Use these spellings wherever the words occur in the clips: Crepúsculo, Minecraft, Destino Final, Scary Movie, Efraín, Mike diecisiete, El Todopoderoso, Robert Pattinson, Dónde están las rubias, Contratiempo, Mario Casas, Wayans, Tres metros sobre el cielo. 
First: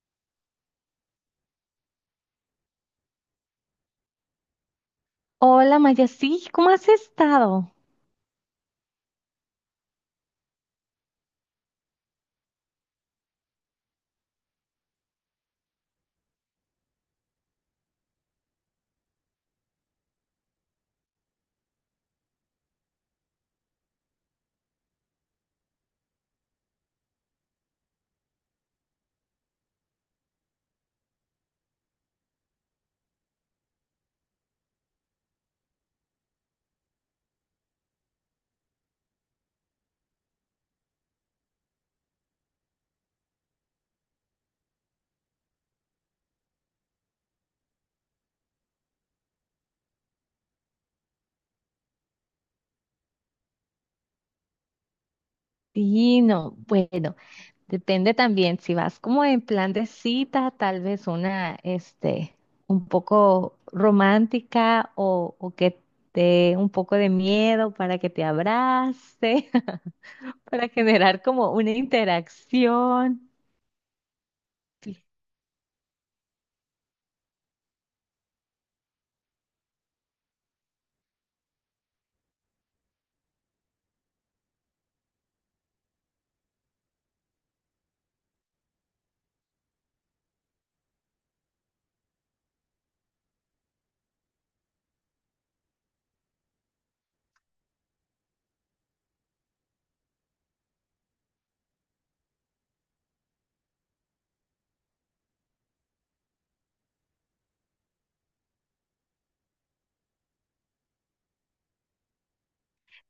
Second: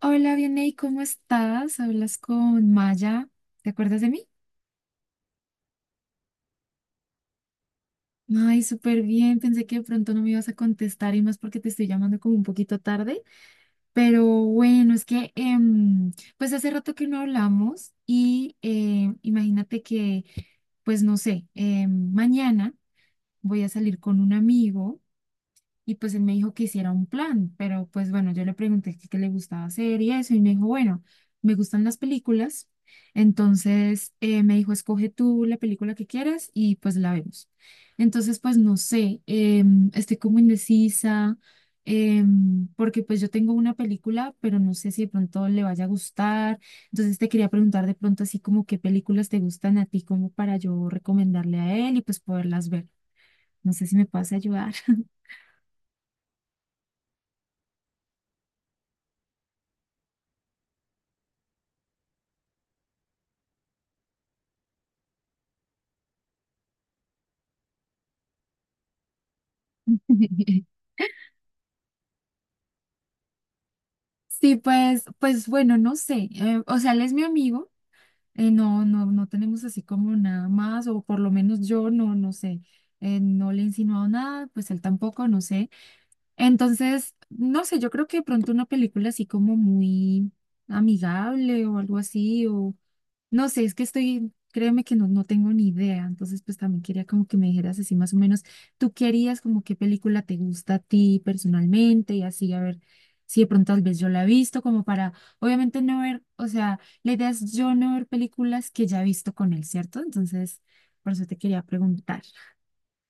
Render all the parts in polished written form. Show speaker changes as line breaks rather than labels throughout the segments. Hola, Vianey, ¿cómo estás? Hablas con Maya. ¿Te acuerdas de mí?
Hola Maya, sí, ¿cómo has estado?
Ay, súper bien. Pensé que de pronto no me ibas a contestar y más porque te estoy llamando como un poquito tarde. Pero bueno, es que pues hace rato que no hablamos y imagínate que, pues no sé, mañana voy a salir con un amigo. Y pues él me dijo que hiciera un plan, pero pues bueno, yo le pregunté qué le gustaba hacer y eso, y me dijo, bueno, me gustan las películas. Entonces, me dijo, escoge tú la película que quieras y pues la vemos. Entonces, pues no sé, estoy como indecisa, porque pues yo tengo una película, pero no sé si de pronto le vaya a gustar, entonces te quería preguntar de pronto así como qué películas te gustan a ti, como para yo recomendarle a él y pues poderlas ver. No sé si me puedes ayudar.
Sí, no, bueno, depende también, si vas como en plan de cita, tal vez una, este, un poco romántica o que te dé un poco de miedo para que te abrace, para generar como una interacción.
Sí,
Fí-
pues bueno, no sé. O sea, él es mi amigo. No, no, no tenemos así como nada más, o por lo menos yo no, no sé. No le he insinuado nada, pues él tampoco, no sé. Entonces, no sé, yo creo que de pronto una película así como muy amigable o algo así, o no sé, es que estoy, créeme que no, no tengo ni idea, entonces pues también quería como que me dijeras así más o menos, tú qué harías, como qué película te gusta a ti personalmente y así, a ver si de pronto tal vez yo la he visto, como para, obviamente no ver, o sea, la idea es yo no ver películas que ya he visto con él, ¿cierto? Entonces, por eso te quería preguntar.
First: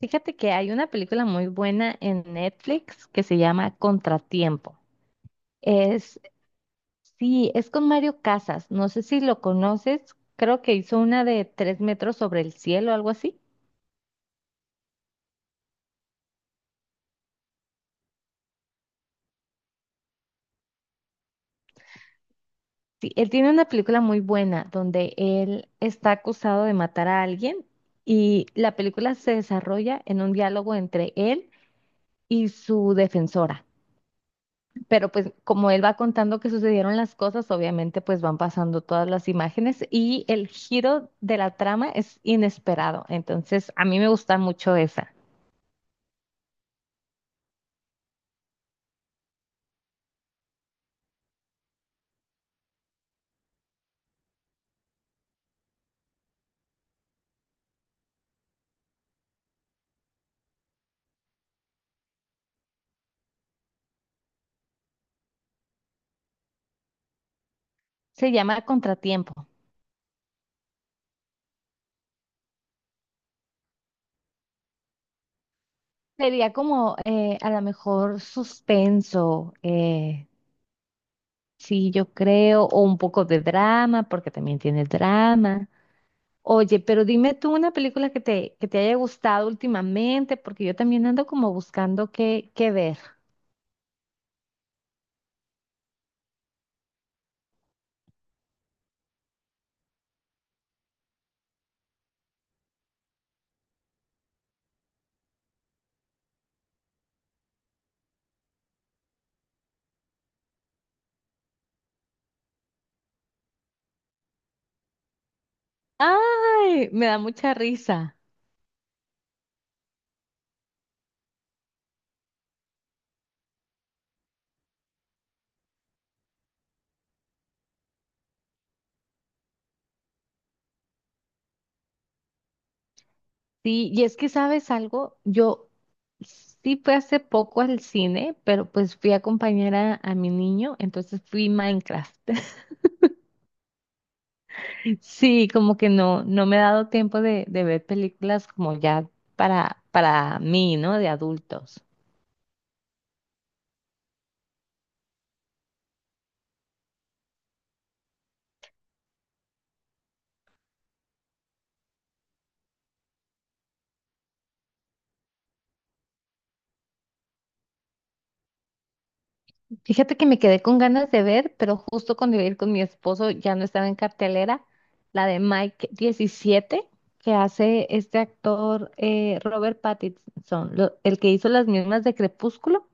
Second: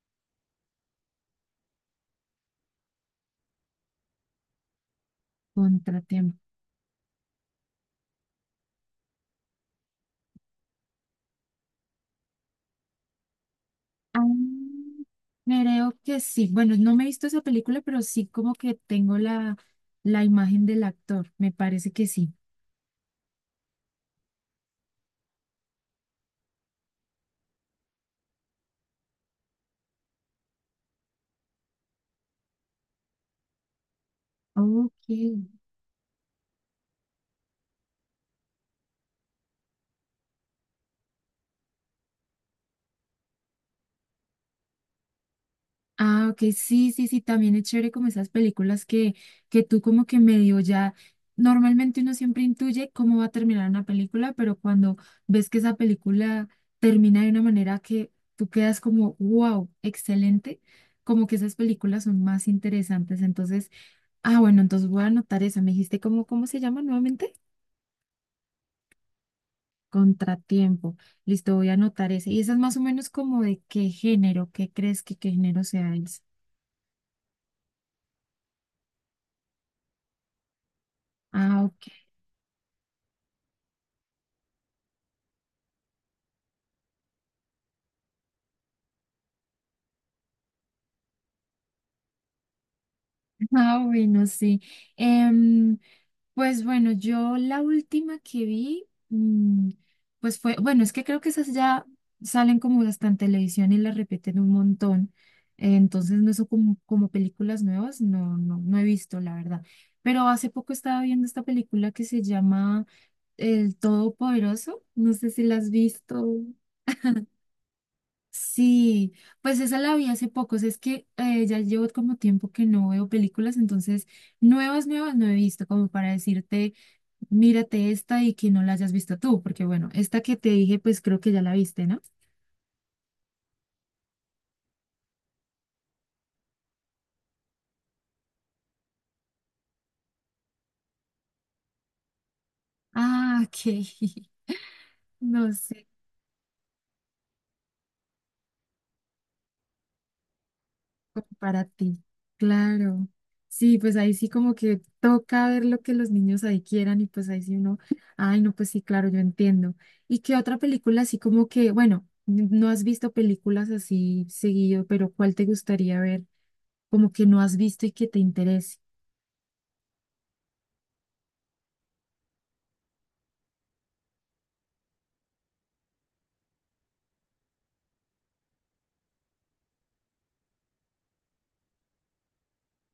Fíjate que hay una película muy buena en Netflix que se llama Contratiempo.
Contratiempo.
Sí, es con Mario Casas. No sé si lo conoces. Creo que hizo una de Tres metros sobre el cielo, algo así.
Ah, creo que sí. Bueno, no me he visto esa película, pero sí como que tengo la imagen del actor. Me parece que sí.
Sí, él tiene una película muy buena donde él está acusado de matar a alguien y la película se desarrolla en un diálogo entre él y su defensora.
Ok.
Pero pues como él va contando que sucedieron las cosas, obviamente pues van pasando todas las imágenes y el giro de la trama es inesperado. Entonces a mí me gusta mucho esa.
Ah, ok, sí, sí, sí, también es chévere como esas películas que tú como que medio ya, normalmente uno siempre intuye cómo va a terminar una película, pero cuando ves que esa película termina de una manera que tú quedas como, wow, excelente, como que esas películas son más interesantes. Entonces, ah, bueno, entonces voy a anotar esa. Me dijiste cómo se llama nuevamente.
Se llama Contratiempo.
Contratiempo. Listo, voy a anotar esa. Y esa es más o menos como de qué género, qué crees que qué género sea esa.
Sería como a lo mejor suspenso,
Ah,
sí,
ok.
yo creo, o un poco de drama, porque también tiene drama. Oye, pero dime tú una película que te haya gustado últimamente, porque yo también ando como buscando qué ver.
Ah, bueno, sí. Em, Pues bueno, yo la última que vi, pues fue, bueno, es que creo que esas ya salen como hasta en televisión y las repiten un montón. Entonces no son como películas nuevas, no, no, no he visto, la verdad. Pero hace poco estaba viendo esta película que se llama El Todopoderoso. No sé si la has visto.
¡Ay! Me da mucha risa.
Sí, pues esa la vi hace poco. O sea, es que ya llevo como tiempo que no veo películas. Entonces nuevas, nuevas no he visto, como para decirte. Mírate esta y que no la hayas visto tú, porque bueno, esta que te dije, pues creo que ya la viste, ¿no?
Sí, y es que sabes algo, yo sí fui hace poco al cine, pero pues fui a acompañar a mi niño, entonces fui Minecraft.
Ah, ok.
Sí,
No
como
sé,
que no me he dado tiempo de ver películas como ya para mí, ¿no? De
para
adultos.
ti. Claro. Sí, pues ahí sí como que toca ver lo que los niños ahí quieran y pues ahí sí uno, ay, no, pues sí, claro, yo entiendo. ¿Y qué otra película así como que, bueno, no has visto películas así seguido, pero cuál te gustaría ver como que no has visto y que te interese?
Fíjate que me quedé con ganas de ver, pero justo cuando iba a ir con mi esposo ya no estaba en cartelera, la de Mike 17 que hace este actor Robert Pattinson, el que hizo las mismas de Crepúsculo.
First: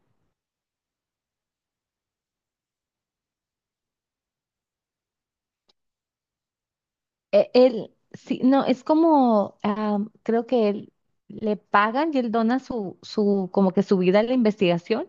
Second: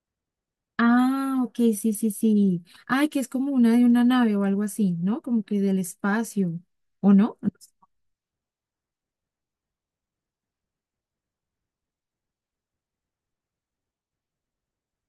Ah, ok, sí, sí, sí. Ay, que es como una de una nave o algo así, ¿no? Como que del espacio, ¿o no?
Él, sí, no, es como, ah, creo que él le pagan y él dona como que su vida a la investigación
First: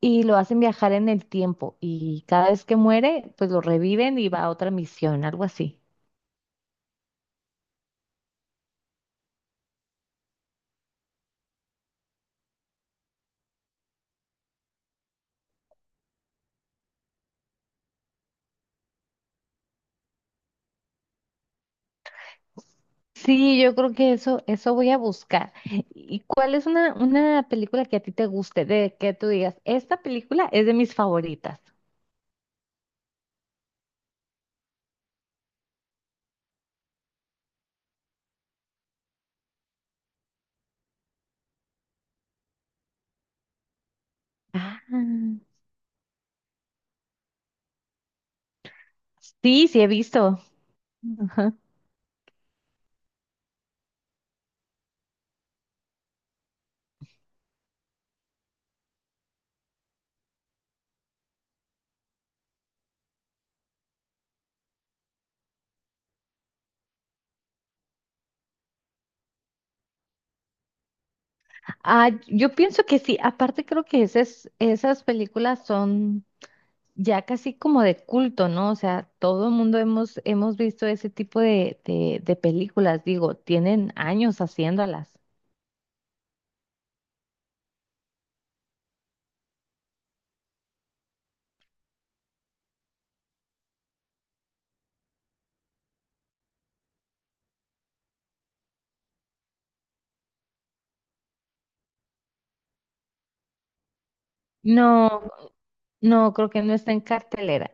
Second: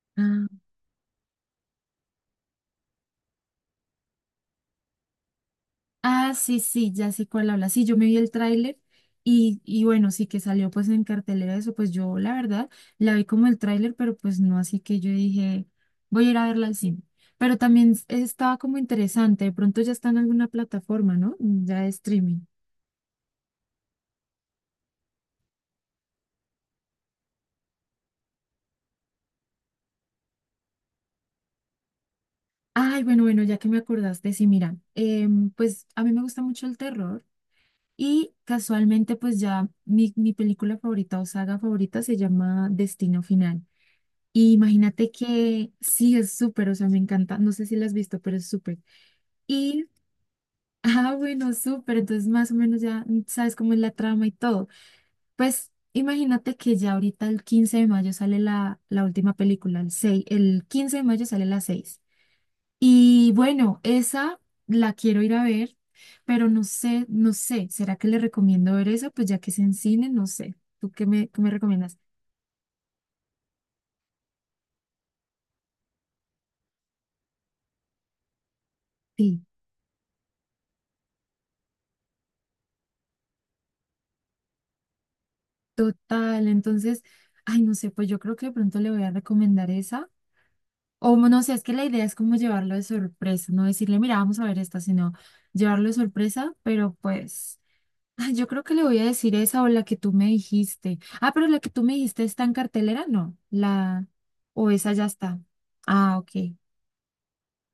y lo
Ah,
hacen viajar en el tiempo y cada vez que muere, pues lo reviven y va a otra misión, algo así.
sí, sí, ya sé cuál habla. Sí, yo me vi el tráiler y bueno, sí que salió pues en cartelera eso, pues yo la verdad la vi como el tráiler, pero pues no, así que yo dije, voy a ir a verla al cine. Pero también estaba como interesante. De pronto ya está en alguna plataforma, ¿no? Ya de streaming.
Sí, yo creo que eso voy a buscar. ¿Y cuál es una película que a ti te guste, de que tú digas, esta película es de mis favoritas?
Ay, bueno, bueno, ya que me acordaste, sí, mira, pues a mí me gusta mucho el terror. Y casualmente, pues ya mi película favorita o saga favorita se llama Destino Final. Y
Ah,
imagínate que sí, es súper, o sea, me encanta. No sé si la has visto, pero es súper.
sí, sí
Y,
he visto.
ah, bueno,
Ajá.
súper. Entonces, más o menos ya sabes cómo es la trama y todo. Pues imagínate que ya ahorita el 15 de mayo sale la última película, el seis. El 15 de mayo sale la 6 y bueno, esa la quiero ir a ver, pero no sé, no sé, ¿será que le recomiendo ver esa? Pues ya que es en cine, no sé. ¿Tú qué me recomiendas?
Ah, yo pienso que sí. Aparte creo que esas películas son ya casi como de culto, ¿no? O sea,
Sí,
todo el mundo hemos visto ese tipo de películas, digo, tienen años haciéndolas.
total. Entonces, ay, no sé, pues yo creo que de pronto le voy a recomendar esa. O no sé, es que la idea es como llevarlo de sorpresa, no decirle, mira, vamos a ver esta, sino llevarlo de sorpresa, pero pues, ay, yo creo que le voy a decir esa o la que tú me dijiste. Ah, pero la que tú me dijiste está en cartelera, no, la, o esa ya
No,
está. Ah, ok.
no, creo que no está en cartelera.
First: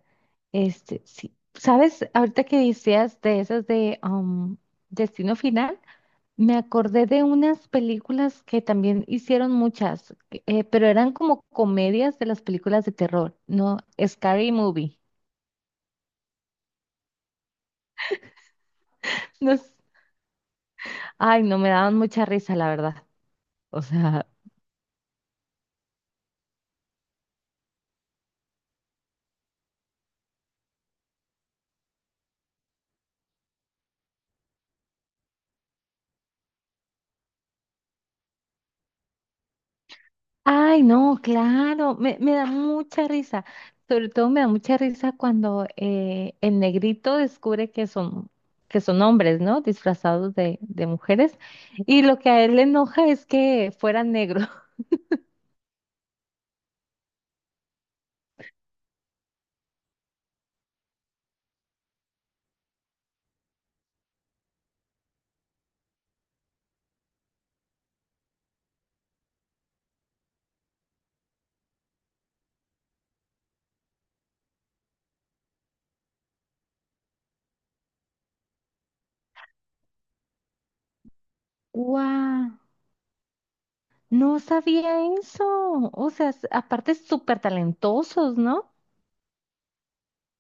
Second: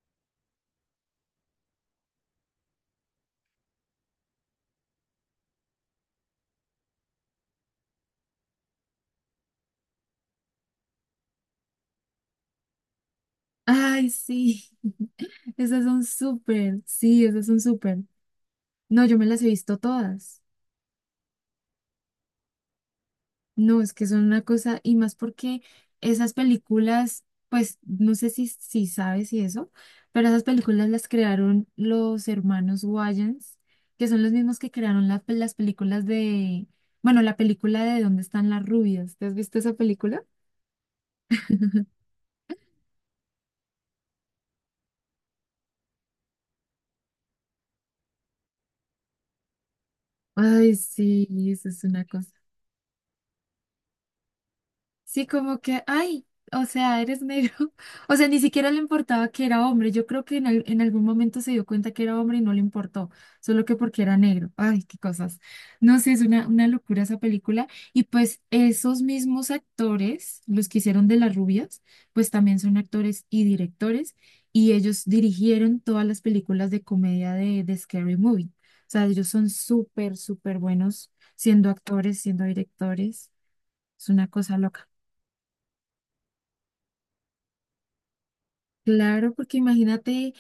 Este, sí. ¿Sabes? Ahorita que decías de esas de Destino Final, me acordé de unas películas que también hicieron muchas, pero eran como comedias de las películas de terror, ¿no?
Ay,
Scary
sí.
Movie.
Esas son súper. Sí, esas son súper. No, yo me las he
No,
visto todas.
ay, no, me daban mucha risa, la verdad.
No,
O
es que son
sea,
una cosa, y más porque esas películas, pues no sé si sabes y eso, pero esas películas las crearon los hermanos Wayans, que son los mismos que crearon las películas de, bueno, la película de ¿Dónde están las rubias? ¿Te has visto esa película?
ay, no, claro, me da mucha risa. Sobre todo me da mucha risa cuando el negrito descubre que son hombres, ¿no? Disfrazados
Ay,
de
sí,
mujeres.
eso es
Y
una
lo que
cosa.
a él le enoja es que fueran negros.
Sí, como que, ay, o sea, eres negro. O sea, ni siquiera le importaba que era hombre. Yo creo que en algún momento se dio cuenta que era hombre y no le importó, solo que porque era negro. Ay, qué cosas. No sé, es una locura esa película. Y pues esos mismos actores, los que hicieron de las rubias, pues también son actores y directores y ellos dirigieron todas las películas de comedia de Scary Movie. O sea, ellos son súper, súper buenos siendo actores, siendo
¡Guau!
directores. Es una
No
cosa loca.
sabía eso. O sea, aparte súper talentosos, ¿no?
Claro, porque imagínate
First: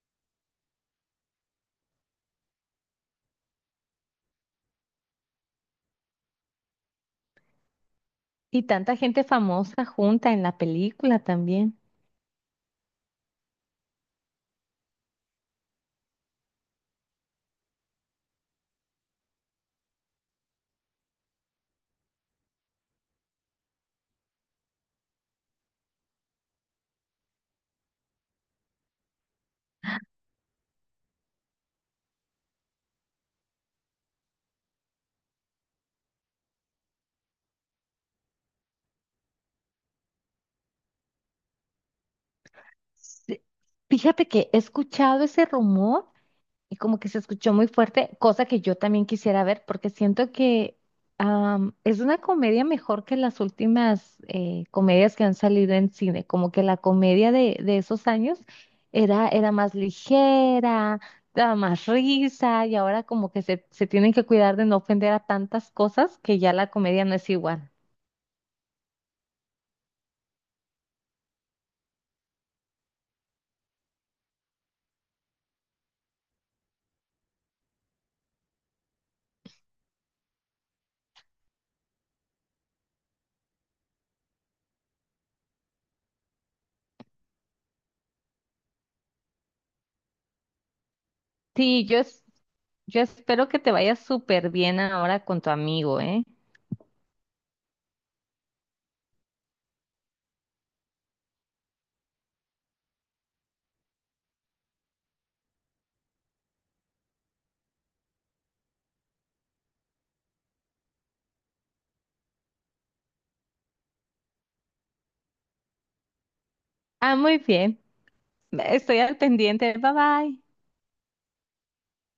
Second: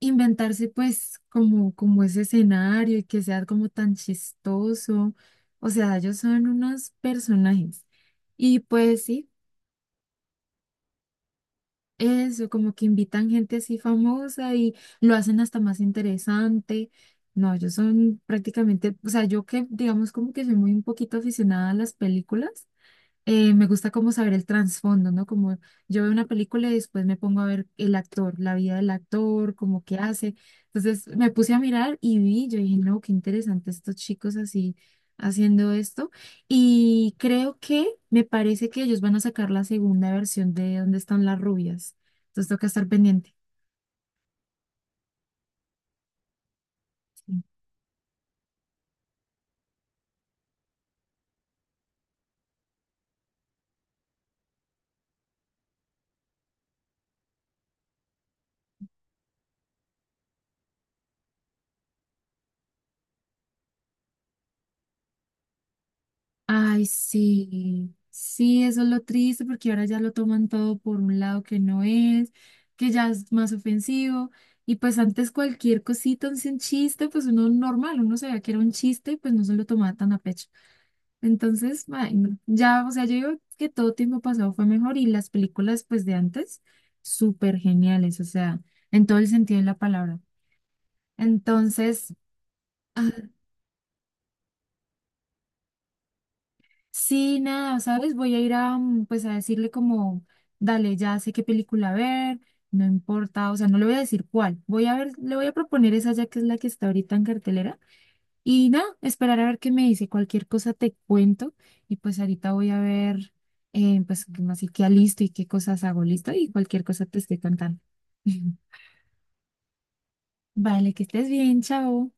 inventarse pues como ese escenario y que sea como tan chistoso. O sea, ellos son unos personajes. Y
Y tanta
pues
gente
sí,
famosa junta en la película también.
eso, como que invitan gente así famosa y lo hacen hasta más interesante. No, ellos son prácticamente, o sea, yo que digamos como que soy muy un poquito aficionada a las películas. Me gusta como saber el trasfondo, ¿no? Como yo veo una película y después me pongo a ver el actor, la vida del actor, como qué hace. Entonces me puse a mirar y vi, yo dije, no, qué interesante estos chicos así haciendo esto. Y creo que me parece que ellos van a sacar la segunda versión de ¿Dónde están las rubias? Entonces toca estar pendiente.
Sí, fíjate que he escuchado ese rumor y como que se escuchó muy fuerte, cosa que yo también quisiera ver porque siento que es una comedia mejor que las últimas comedias que han salido en cine, como que la comedia de esos años era más ligera, daba más risa y ahora como que se tienen que cuidar de no ofender a tantas cosas que ya la
Ay,
comedia no es igual.
sí, sí, eso es lo triste porque ahora ya lo toman todo por un lado que no es, que ya es más ofensivo. Y pues antes cualquier cosita, así un chiste, pues uno normal, uno sabía que era un chiste y pues no se lo tomaba tan a pecho. Entonces, ay, no, ya, o sea, yo digo que todo tiempo pasado fue mejor y las películas pues de antes, súper geniales, o sea, en todo el sentido de la palabra.
Sí,
Entonces...
yo
ah,
espero que te vaya súper bien ahora con tu amigo, ¿eh?
Sí, nada, ¿sabes? Voy a ir a, pues a decirle como, dale, ya sé qué película ver, no importa, o sea, no le voy a decir cuál, voy a ver, le voy a proponer esa ya que es la que está ahorita en cartelera y nada, esperar a ver qué me dice, cualquier cosa te cuento y pues ahorita voy a ver, pues como así que listo y qué cosas hago listo y cualquier cosa
Ah,
te
muy
estoy
bien.
contando.
Estoy al pendiente. Bye bye.
Vale, que estés bien, chao.